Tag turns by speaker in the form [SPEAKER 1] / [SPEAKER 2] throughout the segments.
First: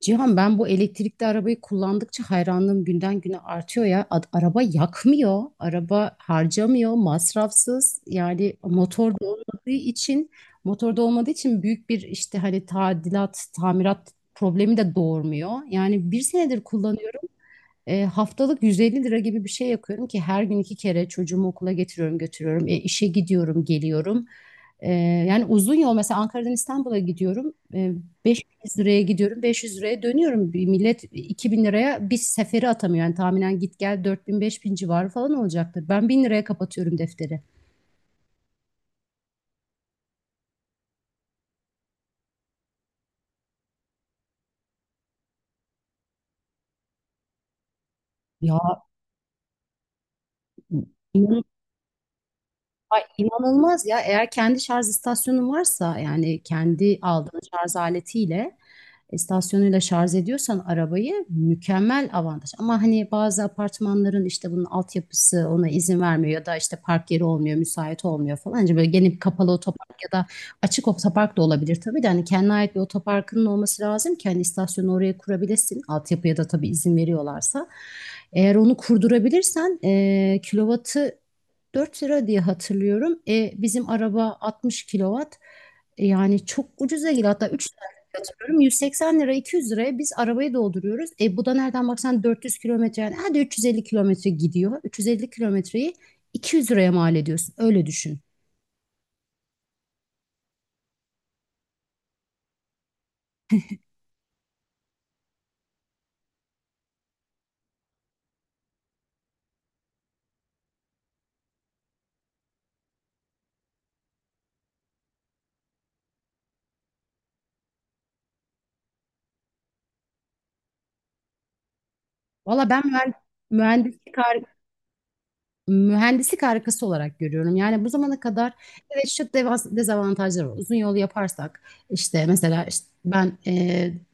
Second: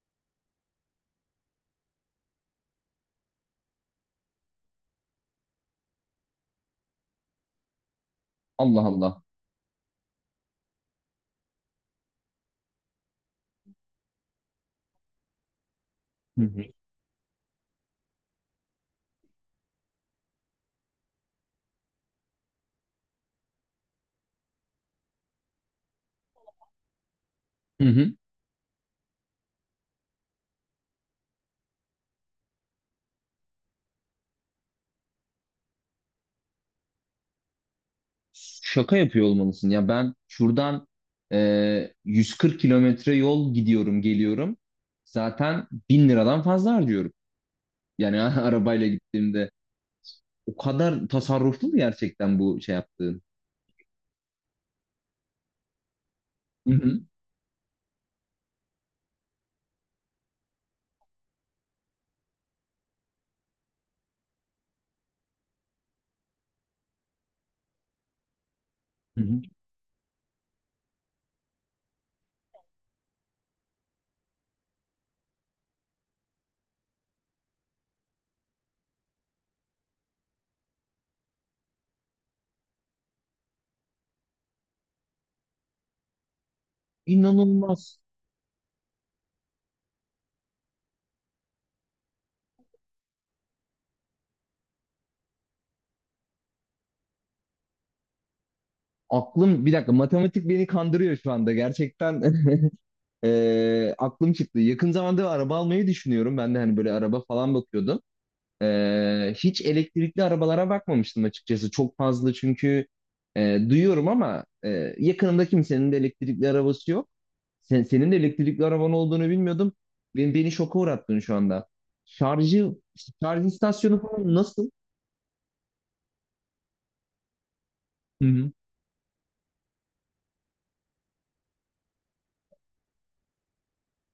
[SPEAKER 1] Cihan, ben bu elektrikli arabayı kullandıkça hayranlığım günden güne artıyor ya. Araba yakmıyor, araba harcamıyor, masrafsız. Yani
[SPEAKER 2] Allah Allah.
[SPEAKER 1] motor da olmadığı için büyük bir işte hani tadilat, tamirat problemi de doğurmuyor. Yani bir
[SPEAKER 2] Hı
[SPEAKER 1] senedir
[SPEAKER 2] hı.
[SPEAKER 1] kullanıyorum. Haftalık 150 lira gibi bir şey yapıyorum ki her gün iki kere çocuğumu okula getiriyorum, götürüyorum. E, işe gidiyorum, geliyorum. E, yani uzun yol, mesela Ankara'dan İstanbul'a gidiyorum.
[SPEAKER 2] Hı hı.
[SPEAKER 1] 500 liraya gidiyorum, 500 liraya dönüyorum. Bir millet 2.000 liraya bir seferi atamıyor. Yani tahminen git gel 4000 bin civarı falan olacaktır. Ben 1000 liraya kapatıyorum defteri.
[SPEAKER 2] Şaka yapıyor olmalısın. Ya ben şuradan 140 kilometre yol gidiyorum, geliyorum. Zaten 1.000 liradan fazla harcıyorum. Yani
[SPEAKER 1] Ya
[SPEAKER 2] arabayla gittiğimde o kadar tasarruflu mu gerçekten bu şey
[SPEAKER 1] Ay,
[SPEAKER 2] yaptığın?
[SPEAKER 1] inanılmaz ya. Eğer kendi şarj istasyonun varsa, yani
[SPEAKER 2] Hı
[SPEAKER 1] kendi
[SPEAKER 2] hı.
[SPEAKER 1] aldığın şarj aletiyle, istasyonuyla şarj ediyorsan arabayı, mükemmel avantaj. Ama hani bazı apartmanların işte bunun altyapısı ona izin vermiyor ya da işte park yeri olmuyor, müsait olmuyor falan. Hani böyle
[SPEAKER 2] Hı
[SPEAKER 1] gelip
[SPEAKER 2] hı.
[SPEAKER 1] kapalı otopark ya da açık otopark da olabilir tabii, de hani kendine ait bir otoparkının olması lazım ki hani istasyonu oraya kurabilesin. Altyapıya da tabii izin veriyorlarsa. Eğer onu kurdurabilirsen, kilovatı 4 lira diye hatırlıyorum. Bizim araba 60 kilowatt. Yani çok ucuza geliyor. Hatta 3 lira
[SPEAKER 2] İnanılmaz.
[SPEAKER 1] diye hatırlıyorum. 180 lira, 200 liraya biz arabayı dolduruyoruz. Bu da nereden baksan 400 kilometre, yani hadi 350 kilometre gidiyor. 350 kilometreyi 200 liraya mal ediyorsun. Öyle düşün.
[SPEAKER 2] Aklım bir dakika matematik beni kandırıyor şu anda gerçekten. Aklım çıktı. Yakın zamanda araba almayı düşünüyorum. Ben de hani böyle araba falan bakıyordum. Hiç elektrikli arabalara bakmamıştım açıkçası. Çok fazla çünkü e, duyuyorum ama yakınımda kimsenin de elektrikli arabası yok. Sen, senin de elektrikli araban olduğunu bilmiyordum. Beni şoka uğrattın şu anda.
[SPEAKER 1] Valla
[SPEAKER 2] Şarjı,
[SPEAKER 1] ben
[SPEAKER 2] şarj istasyonu
[SPEAKER 1] mühendislik
[SPEAKER 2] falan nasıl?
[SPEAKER 1] mühendislik harikası olarak görüyorum. Yani bu zamana
[SPEAKER 2] Hı hı,
[SPEAKER 1] kadar evet, şu dezavantajlar var. Uzun yolu yaparsak, işte mesela işte ben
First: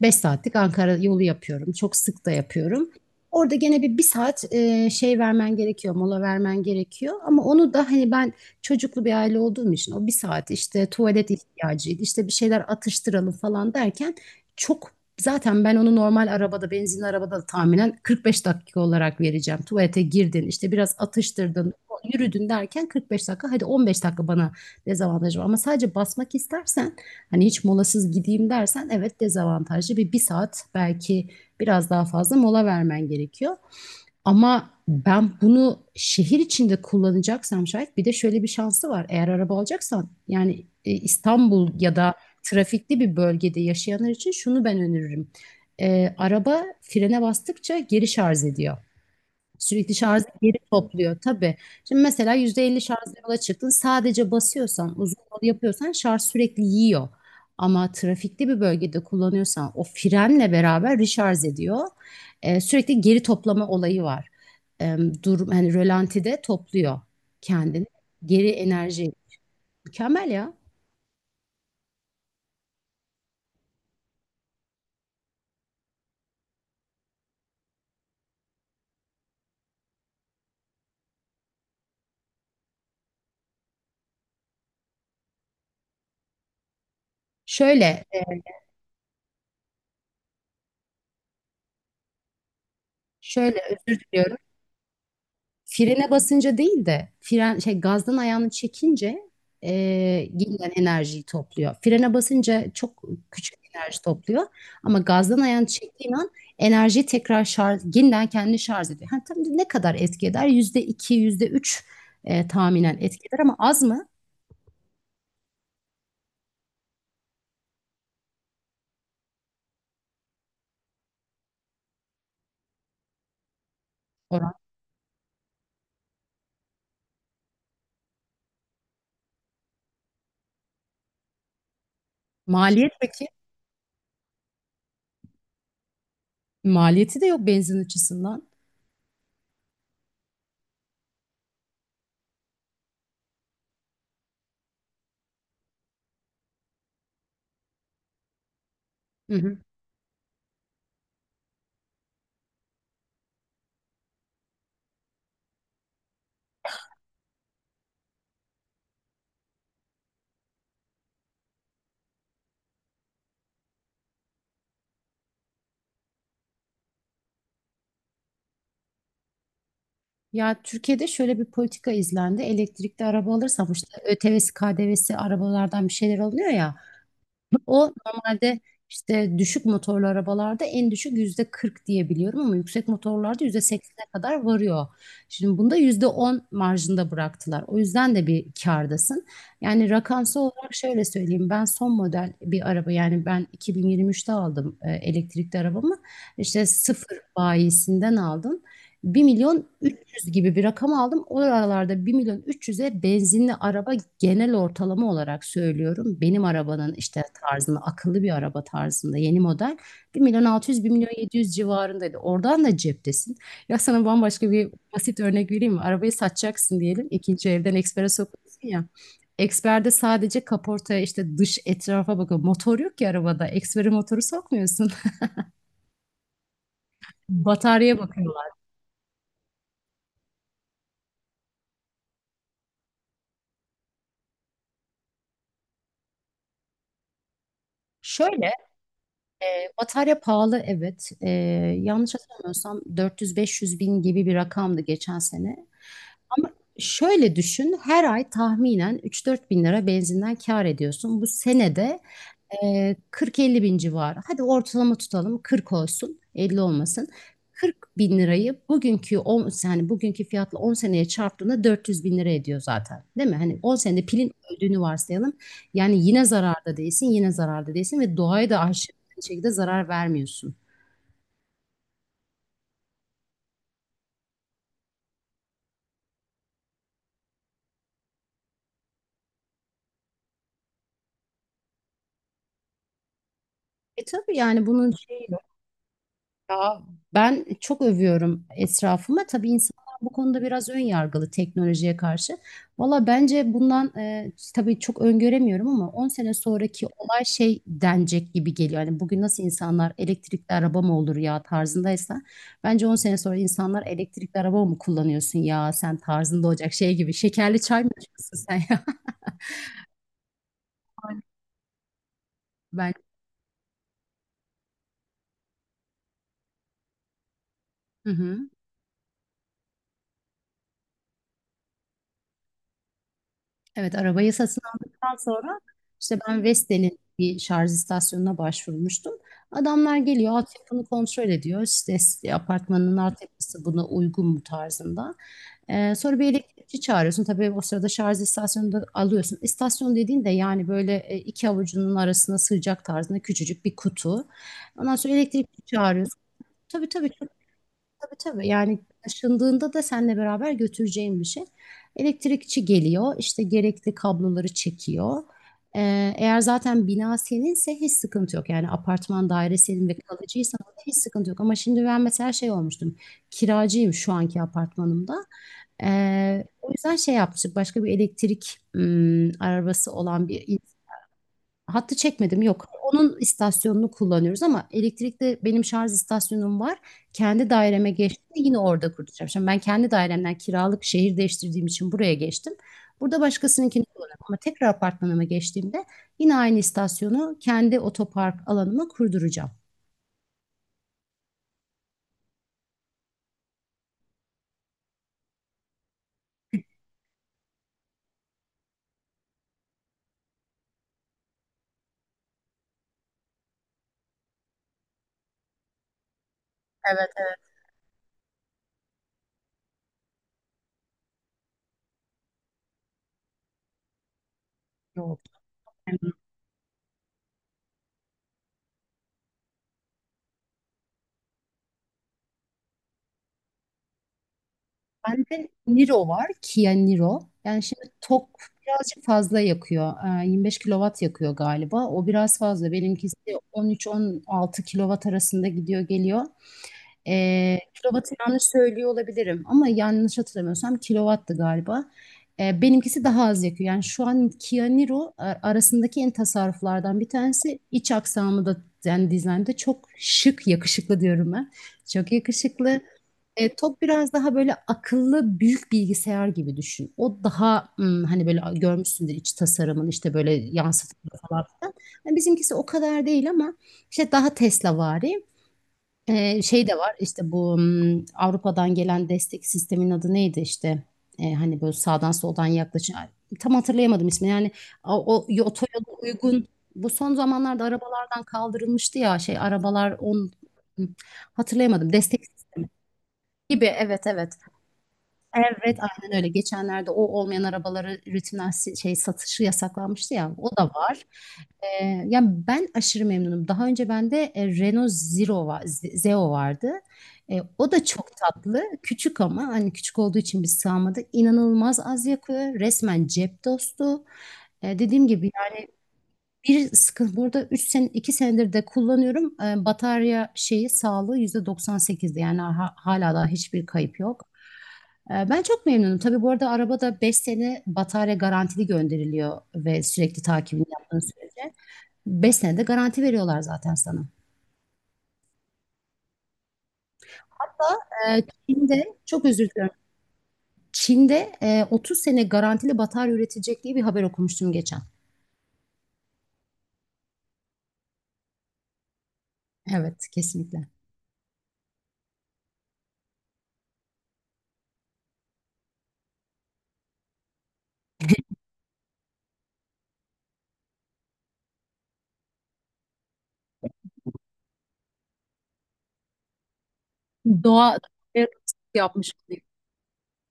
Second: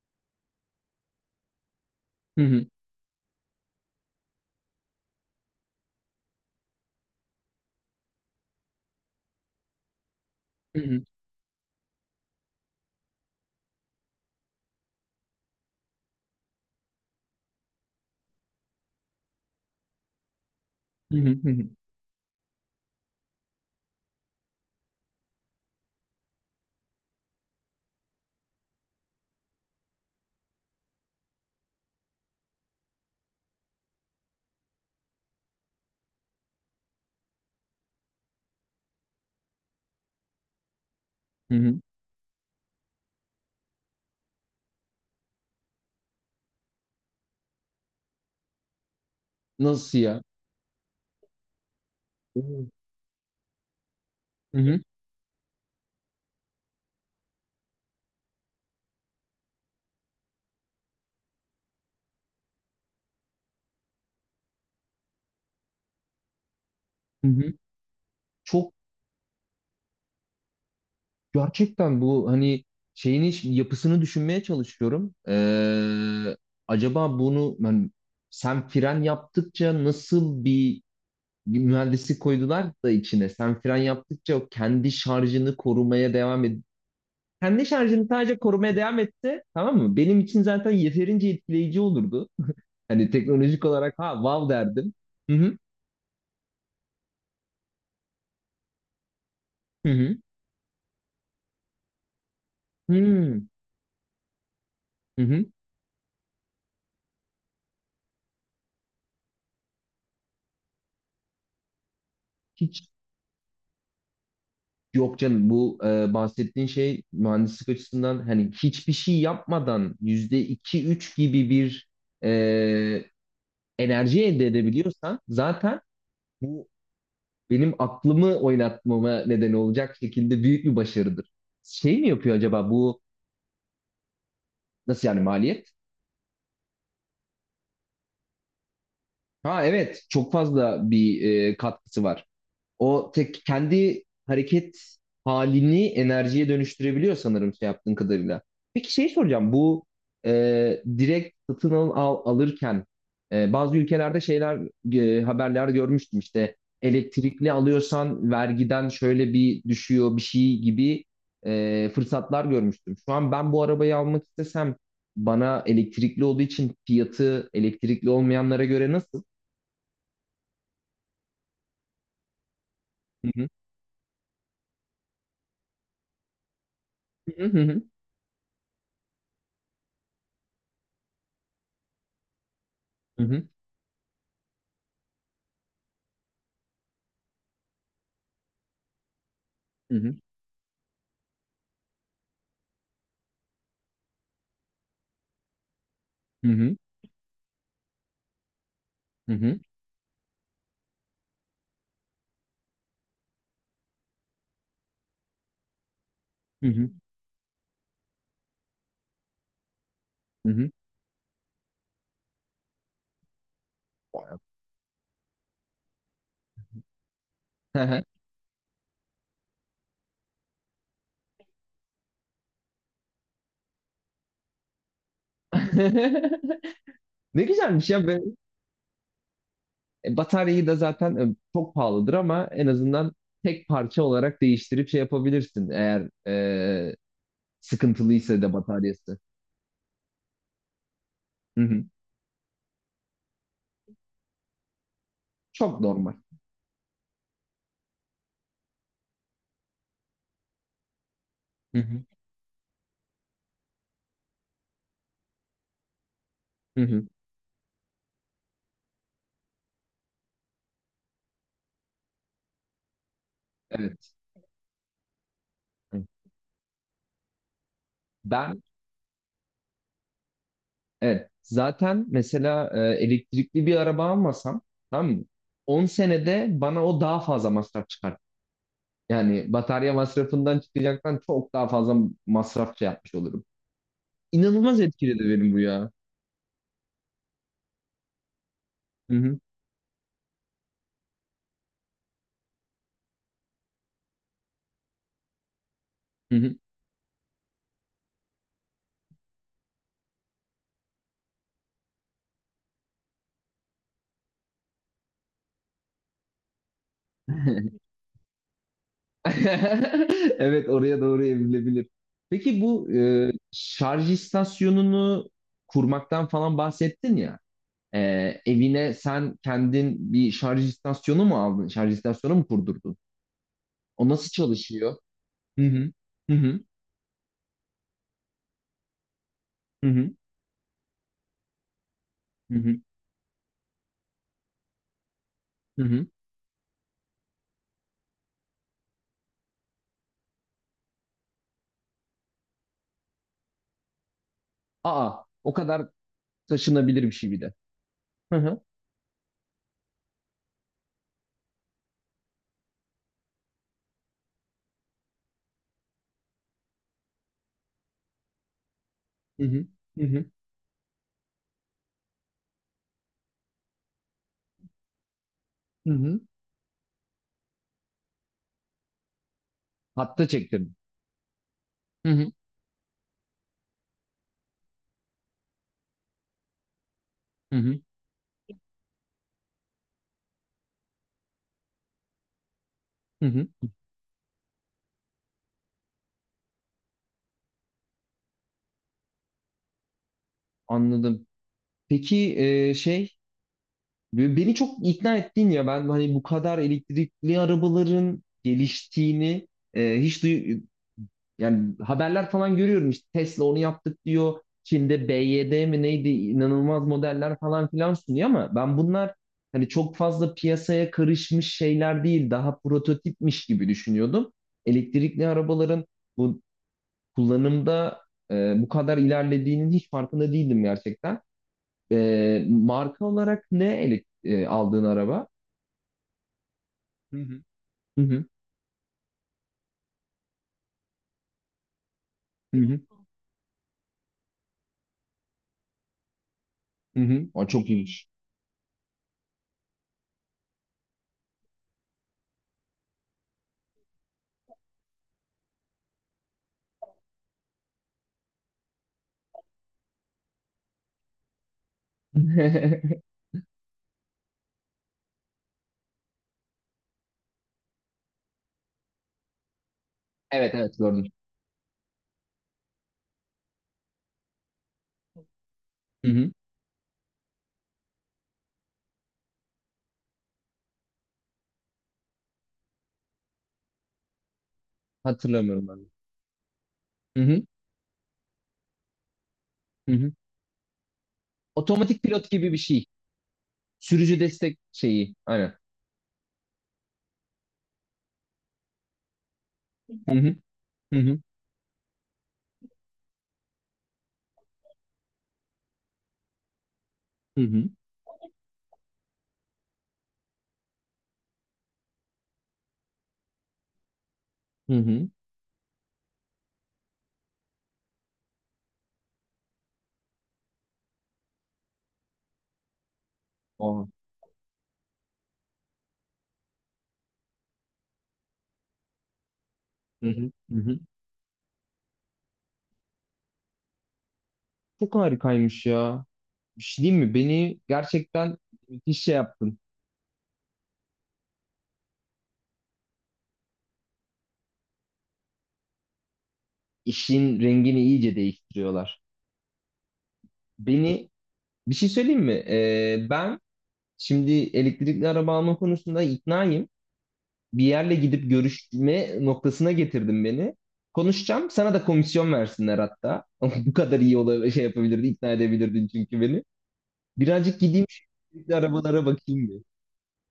[SPEAKER 1] 5 saatlik Ankara yolu yapıyorum. Çok sık da
[SPEAKER 2] hı hı,
[SPEAKER 1] yapıyorum. Orada gene bir saat şey vermen gerekiyor, mola vermen gerekiyor. Ama onu da hani ben çocuklu bir aile olduğum için o bir saat
[SPEAKER 2] hı
[SPEAKER 1] işte
[SPEAKER 2] hı,
[SPEAKER 1] tuvalet ihtiyacıydı, işte bir şeyler atıştıralım falan derken çok zaten ben onu normal arabada, benzinli arabada da tahminen 45 dakika olarak vereceğim. Tuvalete girdin, işte biraz
[SPEAKER 2] hı hı, hı hı,
[SPEAKER 1] atıştırdın, yürüdün derken 45 dakika. Hadi 15 dakika bana dezavantajı var. Ama sadece basmak istersen, hani hiç molasız gideyim dersen, evet, dezavantajlı. Bir saat belki biraz daha fazla mola vermen gerekiyor. Ama ben bunu şehir içinde kullanacaksam şayet, bir de şöyle bir şansı var. Eğer araba alacaksan, yani
[SPEAKER 2] hı
[SPEAKER 1] İstanbul
[SPEAKER 2] hı.
[SPEAKER 1] ya da trafikli bir bölgede yaşayanlar için şunu ben öneririm. Araba frene bastıkça geri şarj ediyor. Sürekli
[SPEAKER 2] Nasıl ya?
[SPEAKER 1] şarjı geri topluyor tabii. Şimdi mesela
[SPEAKER 2] Hı hı,
[SPEAKER 1] %50 şarjla yola çıktın. Sadece
[SPEAKER 2] hı hı.
[SPEAKER 1] basıyorsan, uzun yol yapıyorsan, şarj sürekli yiyor. Ama trafikli bir bölgede kullanıyorsan o frenle beraber recharge ediyor. Sürekli geri toplama olayı var. Ee, hani rölantide topluyor
[SPEAKER 2] Hı hı.
[SPEAKER 1] kendini. Geri
[SPEAKER 2] Çok.
[SPEAKER 1] enerji. Mükemmel ya.
[SPEAKER 2] Gerçekten bu hani şeyin yapısını düşünmeye çalışıyorum. Acaba bunu ben, sen fren yaptıkça nasıl bir mühendislik koydular da içine? Sen fren yaptıkça o kendi şarjını korumaya devam etti. Kendi
[SPEAKER 1] Şöyle,
[SPEAKER 2] şarjını
[SPEAKER 1] e,
[SPEAKER 2] sadece korumaya devam etti, tamam mı? Benim için zaten yeterince etkileyici olurdu. Hani
[SPEAKER 1] şöyle,
[SPEAKER 2] teknolojik olarak
[SPEAKER 1] özür
[SPEAKER 2] ha,
[SPEAKER 1] diliyorum.
[SPEAKER 2] wow derdim. Hı hı.
[SPEAKER 1] Frene basınca değil de, fren gazdan ayağını çekince, e,
[SPEAKER 2] Hı
[SPEAKER 1] gelen enerjiyi topluyor. Frene basınca
[SPEAKER 2] hı.
[SPEAKER 1] çok
[SPEAKER 2] Hı
[SPEAKER 1] küçük enerji topluyor ama
[SPEAKER 2] hı. Hı.
[SPEAKER 1] gazdan
[SPEAKER 2] Hı.
[SPEAKER 1] ayağını çektiğin an enerjiyi tekrar şarj, yeniden kendini şarj ediyor. Ha, tam ne kadar etki eder? %2, %3
[SPEAKER 2] Hiç.
[SPEAKER 1] tahminen etki eder, ama az mı
[SPEAKER 2] Yok canım, bahsettiğin şey mühendislik açısından hani hiçbir şey yapmadan %2-3 gibi bir e, enerji elde
[SPEAKER 1] oran?
[SPEAKER 2] edebiliyorsan zaten bu benim aklımı oynatmama neden olacak şekilde büyük bir başarıdır. Şey mi yapıyor acaba
[SPEAKER 1] Maliyet
[SPEAKER 2] bu?
[SPEAKER 1] peki?
[SPEAKER 2] Nasıl yani maliyet?
[SPEAKER 1] Maliyeti de yok benzin açısından.
[SPEAKER 2] Ha evet, çok fazla bir katkısı var. O tek kendi hareket halini enerjiye dönüştürebiliyor sanırım şey yaptığın kadarıyla. Peki şey
[SPEAKER 1] Hı
[SPEAKER 2] soracağım,
[SPEAKER 1] hı.
[SPEAKER 2] bu direkt satın alırken bazı ülkelerde şeyler, haberler görmüştüm işte, elektrikli alıyorsan vergiden şöyle bir düşüyor bir şey gibi fırsatlar görmüştüm. Şu an ben bu arabayı almak istesem bana elektrikli olduğu için fiyatı elektrikli olmayanlara göre nasıl?
[SPEAKER 1] Ya, Türkiye'de şöyle bir politika izlendi. Elektrikli
[SPEAKER 2] Hı
[SPEAKER 1] araba
[SPEAKER 2] hı.
[SPEAKER 1] alırsam işte ÖTV'si, KDV'si, arabalardan bir şeyler alınıyor ya.
[SPEAKER 2] Hı hı.
[SPEAKER 1] O normalde işte düşük motorlu arabalarda en düşük %40 diye biliyorum ama yüksek
[SPEAKER 2] Hı
[SPEAKER 1] motorlarda
[SPEAKER 2] hı.
[SPEAKER 1] yüzde 80'e kadar varıyor. Şimdi bunda %10 marjında bıraktılar. O yüzden de bir kârdasın. Yani
[SPEAKER 2] Hı
[SPEAKER 1] rakamsal olarak şöyle söyleyeyim. Ben son model bir araba, yani ben 2023'te aldım elektrikli arabamı.
[SPEAKER 2] hı. Hı
[SPEAKER 1] İşte
[SPEAKER 2] hı.
[SPEAKER 1] sıfır bayisinden aldım. Bir
[SPEAKER 2] Hı.
[SPEAKER 1] milyon yüz gibi bir rakam aldım. O aralarda 1 milyon 300'e benzinli araba, genel ortalama olarak söylüyorum, benim
[SPEAKER 2] Hı hı.
[SPEAKER 1] arabanın işte tarzında, akıllı bir araba tarzında yeni model 1 milyon
[SPEAKER 2] Hı hı.
[SPEAKER 1] 600, 1 milyon 700 civarındaydı. Oradan da ceptesin. Ya, sana bambaşka bir basit örnek vereyim mi? Arabayı satacaksın diyelim. İkinci evden
[SPEAKER 2] Hı hı.
[SPEAKER 1] ekspere sokuyorsun ya. Eksperde sadece kaportaya, işte dış etrafa bakıyor. Motor yok ki arabada. Ekspere motoru sokmuyorsun.
[SPEAKER 2] Ne güzelmiş
[SPEAKER 1] Bataryaya
[SPEAKER 2] ya. Ve
[SPEAKER 1] bakıyorlar.
[SPEAKER 2] bataryayı da zaten çok pahalıdır ama en azından tek parça olarak değiştirip şey yapabilirsin, eğer sıkıntılıysa
[SPEAKER 1] Şöyle
[SPEAKER 2] da bataryası.
[SPEAKER 1] Batarya pahalı, evet. E,
[SPEAKER 2] Hı hı.
[SPEAKER 1] yanlış hatırlamıyorsam 400-500 bin gibi bir rakamdı geçen sene.
[SPEAKER 2] Çok normal.
[SPEAKER 1] Ama şöyle düşün, her ay tahminen 3-4 bin lira benzinden kâr ediyorsun. Bu
[SPEAKER 2] Hı
[SPEAKER 1] senede
[SPEAKER 2] hı.
[SPEAKER 1] 40-50 bin civarı. Hadi ortalama tutalım. 40 olsun, 50
[SPEAKER 2] Hı hı.
[SPEAKER 1] olmasın. 40 bin lirayı bugünkü 10, yani bugünkü fiyatla 10 seneye çarptığında 400 bin lira ediyor zaten. Değil mi? Hani 10 senede
[SPEAKER 2] Evet.
[SPEAKER 1] pilin öldüğünü varsayalım.
[SPEAKER 2] Hı.
[SPEAKER 1] Yani yine zararda değilsin, yine zararda değilsin, ve doğaya da
[SPEAKER 2] Ben,
[SPEAKER 1] aşırı bir şekilde zarar vermiyorsun.
[SPEAKER 2] evet. Zaten mesela elektrikli bir araba almasam, tamam mı? 10 senede bana o daha fazla masraf çıkar. Yani batarya masrafından çıkacaktan çok daha fazla masraf şey yapmış olurum.
[SPEAKER 1] E tabii yani
[SPEAKER 2] İnanılmaz
[SPEAKER 1] bunun
[SPEAKER 2] etkiledi
[SPEAKER 1] şey
[SPEAKER 2] benim bu ya.
[SPEAKER 1] Ya, ben çok övüyorum
[SPEAKER 2] Hı
[SPEAKER 1] etrafıma.
[SPEAKER 2] hı.
[SPEAKER 1] Tabii insanlar bu konuda biraz ön yargılı teknolojiye karşı. Valla bence bundan, tabii çok öngöremiyorum, ama 10 sene
[SPEAKER 2] Hı hı.
[SPEAKER 1] sonraki olay şey denecek gibi geliyor. Yani bugün nasıl insanlar elektrikli araba mı olur ya tarzındaysa, bence 10 sene sonra insanlar elektrikli araba mı kullanıyorsun ya sen tarzında olacak, şey gibi. Şekerli çay mı içiyorsun sen ya?
[SPEAKER 2] Evet, oraya doğru evrilebilir. Peki bu
[SPEAKER 1] Ben.
[SPEAKER 2] şarj istasyonunu kurmaktan falan bahsettin ya. E,
[SPEAKER 1] Hı hı.
[SPEAKER 2] Evine sen kendin bir şarj istasyonu mu aldın? Şarj istasyonu mu kurdurdun?
[SPEAKER 1] Evet,
[SPEAKER 2] O nasıl
[SPEAKER 1] arabayı satın
[SPEAKER 2] çalışıyor?
[SPEAKER 1] aldıktan sonra
[SPEAKER 2] Hı hı.
[SPEAKER 1] işte
[SPEAKER 2] Hı
[SPEAKER 1] ben
[SPEAKER 2] hı.
[SPEAKER 1] Vestel'in bir şarj istasyonuna başvurmuştum.
[SPEAKER 2] Hı
[SPEAKER 1] Adamlar
[SPEAKER 2] hı.
[SPEAKER 1] geliyor, altyapını kontrol ediyor. İşte
[SPEAKER 2] Hı hı.
[SPEAKER 1] apartmanın altyapısı buna uygun mu tarzında.
[SPEAKER 2] Hı
[SPEAKER 1] Ee,
[SPEAKER 2] hı.
[SPEAKER 1] sonra bir elektrikçi çağırıyorsun. Tabii o sırada şarj istasyonunu da alıyorsun. İstasyon dediğin de yani böyle iki avucunun arasına sığacak tarzında küçücük bir kutu. Ondan sonra
[SPEAKER 2] Aa, o
[SPEAKER 1] elektrikçi
[SPEAKER 2] kadar
[SPEAKER 1] çağırıyorsun. Tabii
[SPEAKER 2] taşınabilir
[SPEAKER 1] tabii.
[SPEAKER 2] bir şey bir de. Hı
[SPEAKER 1] Tabii
[SPEAKER 2] hı.
[SPEAKER 1] Yani taşındığında da seninle beraber götüreceğim bir şey. Elektrikçi geliyor, işte gerekli kabloları çekiyor. Eğer zaten bina seninse hiç sıkıntı yok. Yani apartman
[SPEAKER 2] Hı
[SPEAKER 1] daire
[SPEAKER 2] hı.
[SPEAKER 1] senin ve
[SPEAKER 2] Hı hı.
[SPEAKER 1] kalıcıysan orada hiç sıkıntı yok. Ama şimdi ben mesela şey olmuştum. Kiracıyım şu anki apartmanımda.
[SPEAKER 2] Hı hı.
[SPEAKER 1] O yüzden şey yapmıştık. Başka bir elektrik arabası
[SPEAKER 2] Hatta
[SPEAKER 1] olan
[SPEAKER 2] çektirdim.
[SPEAKER 1] hattı
[SPEAKER 2] Hı hı.
[SPEAKER 1] çekmedim, yok. Onun istasyonunu kullanıyoruz ama elektrikte benim şarj istasyonum var. Kendi
[SPEAKER 2] Hı hı.
[SPEAKER 1] daireme geçtiğimde yine orada kuracağım. Şimdi ben kendi dairemden kiralık şehir değiştirdiğim için buraya geçtim. Burada
[SPEAKER 2] Hı hı.
[SPEAKER 1] başkasınınkini kullanıyorum ama tekrar apartmanıma geçtiğimde yine aynı istasyonu kendi otopark alanıma kurduracağım.
[SPEAKER 2] Anladım. Peki şey, beni çok ikna ettin ya. Ben hani bu kadar elektrikli arabaların geliştiğini e, hiç duy yani haberler falan görüyorum işte, Tesla onu yaptık diyor. Çin'de BYD mi neydi, inanılmaz
[SPEAKER 1] Evet, evet.
[SPEAKER 2] modeller falan filan sunuyor ama ben bunlar hani çok fazla piyasaya karışmış şeyler değil, daha prototipmiş gibi düşünüyordum.
[SPEAKER 1] Yok.
[SPEAKER 2] Elektrikli arabaların bu kullanımda bu kadar ilerlediğinin hiç farkında değildim gerçekten. Marka olarak aldığın araba?
[SPEAKER 1] Bende Niro var. Kia
[SPEAKER 2] Hı
[SPEAKER 1] Niro.
[SPEAKER 2] hı.
[SPEAKER 1] Yani şimdi
[SPEAKER 2] Hı hı.
[SPEAKER 1] tok birazcık fazla yakıyor. 25 kilowatt yakıyor galiba. O biraz
[SPEAKER 2] Hı
[SPEAKER 1] fazla.
[SPEAKER 2] hı.
[SPEAKER 1] Benimkisi 13-16 kilowatt arasında gidiyor geliyor.
[SPEAKER 2] Hı hı. Aa,
[SPEAKER 1] E,
[SPEAKER 2] çok iyiymiş.
[SPEAKER 1] kilovatı yanlış söylüyor olabilirim ama yanlış hatırlamıyorsam kilovattı galiba. Benimkisi daha az yakıyor. Yani şu an Kia Niro arasındaki en tasarruflardan bir tanesi. İç aksamı da, yani dizaynda çok şık, yakışıklı diyorum ben. Çok yakışıklı. Top biraz daha böyle akıllı büyük bilgisayar gibi düşün. O daha hani böyle görmüşsündür, iç tasarımın işte böyle
[SPEAKER 2] Evet evet,
[SPEAKER 1] yansıtıklı
[SPEAKER 2] gördüm.
[SPEAKER 1] falan filan. Yani bizimkisi o kadar değil ama işte daha Tesla'vari.
[SPEAKER 2] Hı hı.
[SPEAKER 1] Şey de var işte bu Avrupa'dan gelen destek sistemin adı neydi işte. Hani böyle sağdan soldan yaklaşan, ay, tam hatırlayamadım ismini, yani
[SPEAKER 2] Hatırlamıyorum ben de.
[SPEAKER 1] otoyola uygun, bu son
[SPEAKER 2] Hı hı.
[SPEAKER 1] zamanlarda arabalardan kaldırılmıştı ya şey
[SPEAKER 2] Hı
[SPEAKER 1] arabalar
[SPEAKER 2] hı.
[SPEAKER 1] on. Hı, hatırlayamadım
[SPEAKER 2] Otomatik
[SPEAKER 1] destek
[SPEAKER 2] pilot gibi bir şey.
[SPEAKER 1] gibi. Evet,
[SPEAKER 2] Sürücü
[SPEAKER 1] evet,
[SPEAKER 2] destek şeyi. Aynen.
[SPEAKER 1] Evet, aynen öyle. Geçenlerde o olmayan arabaları rutinler şey satışı
[SPEAKER 2] Hı
[SPEAKER 1] yasaklanmıştı ya.
[SPEAKER 2] hı.
[SPEAKER 1] O da
[SPEAKER 2] Hı
[SPEAKER 1] var.
[SPEAKER 2] hı.
[SPEAKER 1] Yani ben aşırı memnunum. Daha önce bende Renault Zero var, Zeo vardı.
[SPEAKER 2] Hı
[SPEAKER 1] E,
[SPEAKER 2] hı.
[SPEAKER 1] o da çok tatlı. Küçük, ama hani küçük olduğu için biz sığamadık. İnanılmaz az yakıyor. Resmen cep dostu.
[SPEAKER 2] Hı
[SPEAKER 1] Dediğim
[SPEAKER 2] hı.
[SPEAKER 1] gibi yani, bir sıkıntı, burada 3 sene 2 senedir de kullanıyorum. Batarya şeyi sağlığı %98'di. Yani hala daha hiçbir
[SPEAKER 2] Aa,
[SPEAKER 1] kayıp yok. Ben çok memnunum. Tabii bu arada arabada 5 sene batarya garantili gönderiliyor ve
[SPEAKER 2] hı
[SPEAKER 1] sürekli
[SPEAKER 2] hı. Hı
[SPEAKER 1] takibini
[SPEAKER 2] hı.
[SPEAKER 1] yaptığın sürece 5 sene de garanti veriyorlar zaten sana.
[SPEAKER 2] Çok harikaymış ya. Bir şey diyeyim mi? Beni
[SPEAKER 1] Ee,
[SPEAKER 2] gerçekten
[SPEAKER 1] Çin'de
[SPEAKER 2] müthiş şey
[SPEAKER 1] çok özür
[SPEAKER 2] yaptın.
[SPEAKER 1] diliyorum. Çin'de 30 sene garantili batarya üretilecek diye bir haber okumuştum geçen.
[SPEAKER 2] İşin rengini iyice değiştiriyorlar.
[SPEAKER 1] Evet, kesinlikle.
[SPEAKER 2] Beni Bir şey söyleyeyim mi? Ben Şimdi elektrikli araba alma konusunda iknayım. Bir yerle gidip görüşme noktasına getirdim beni. Konuşacağım. Sana da komisyon versinler hatta. Bu kadar iyi şey yapabilirdin, ikna edebilirdin çünkü beni. Birazcık
[SPEAKER 1] Doğa
[SPEAKER 2] gideyim şu
[SPEAKER 1] Evet,
[SPEAKER 2] elektrikli arabalara
[SPEAKER 1] yapmış olayım.
[SPEAKER 2] bakayım bir.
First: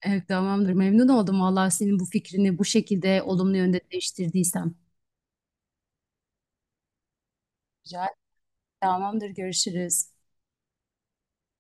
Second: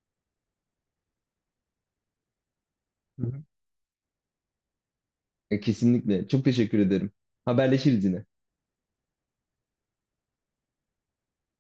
[SPEAKER 1] Evet, tamamdır. Memnun oldum vallahi, senin bu fikrini bu şekilde
[SPEAKER 2] Hı hı.
[SPEAKER 1] olumlu yönde değiştirdiysem.
[SPEAKER 2] Kesinlikle. Çok teşekkür ederim.
[SPEAKER 1] Rica
[SPEAKER 2] Haberleşiriz
[SPEAKER 1] ederim.
[SPEAKER 2] yine.
[SPEAKER 1] Tamamdır. Görüşürüz.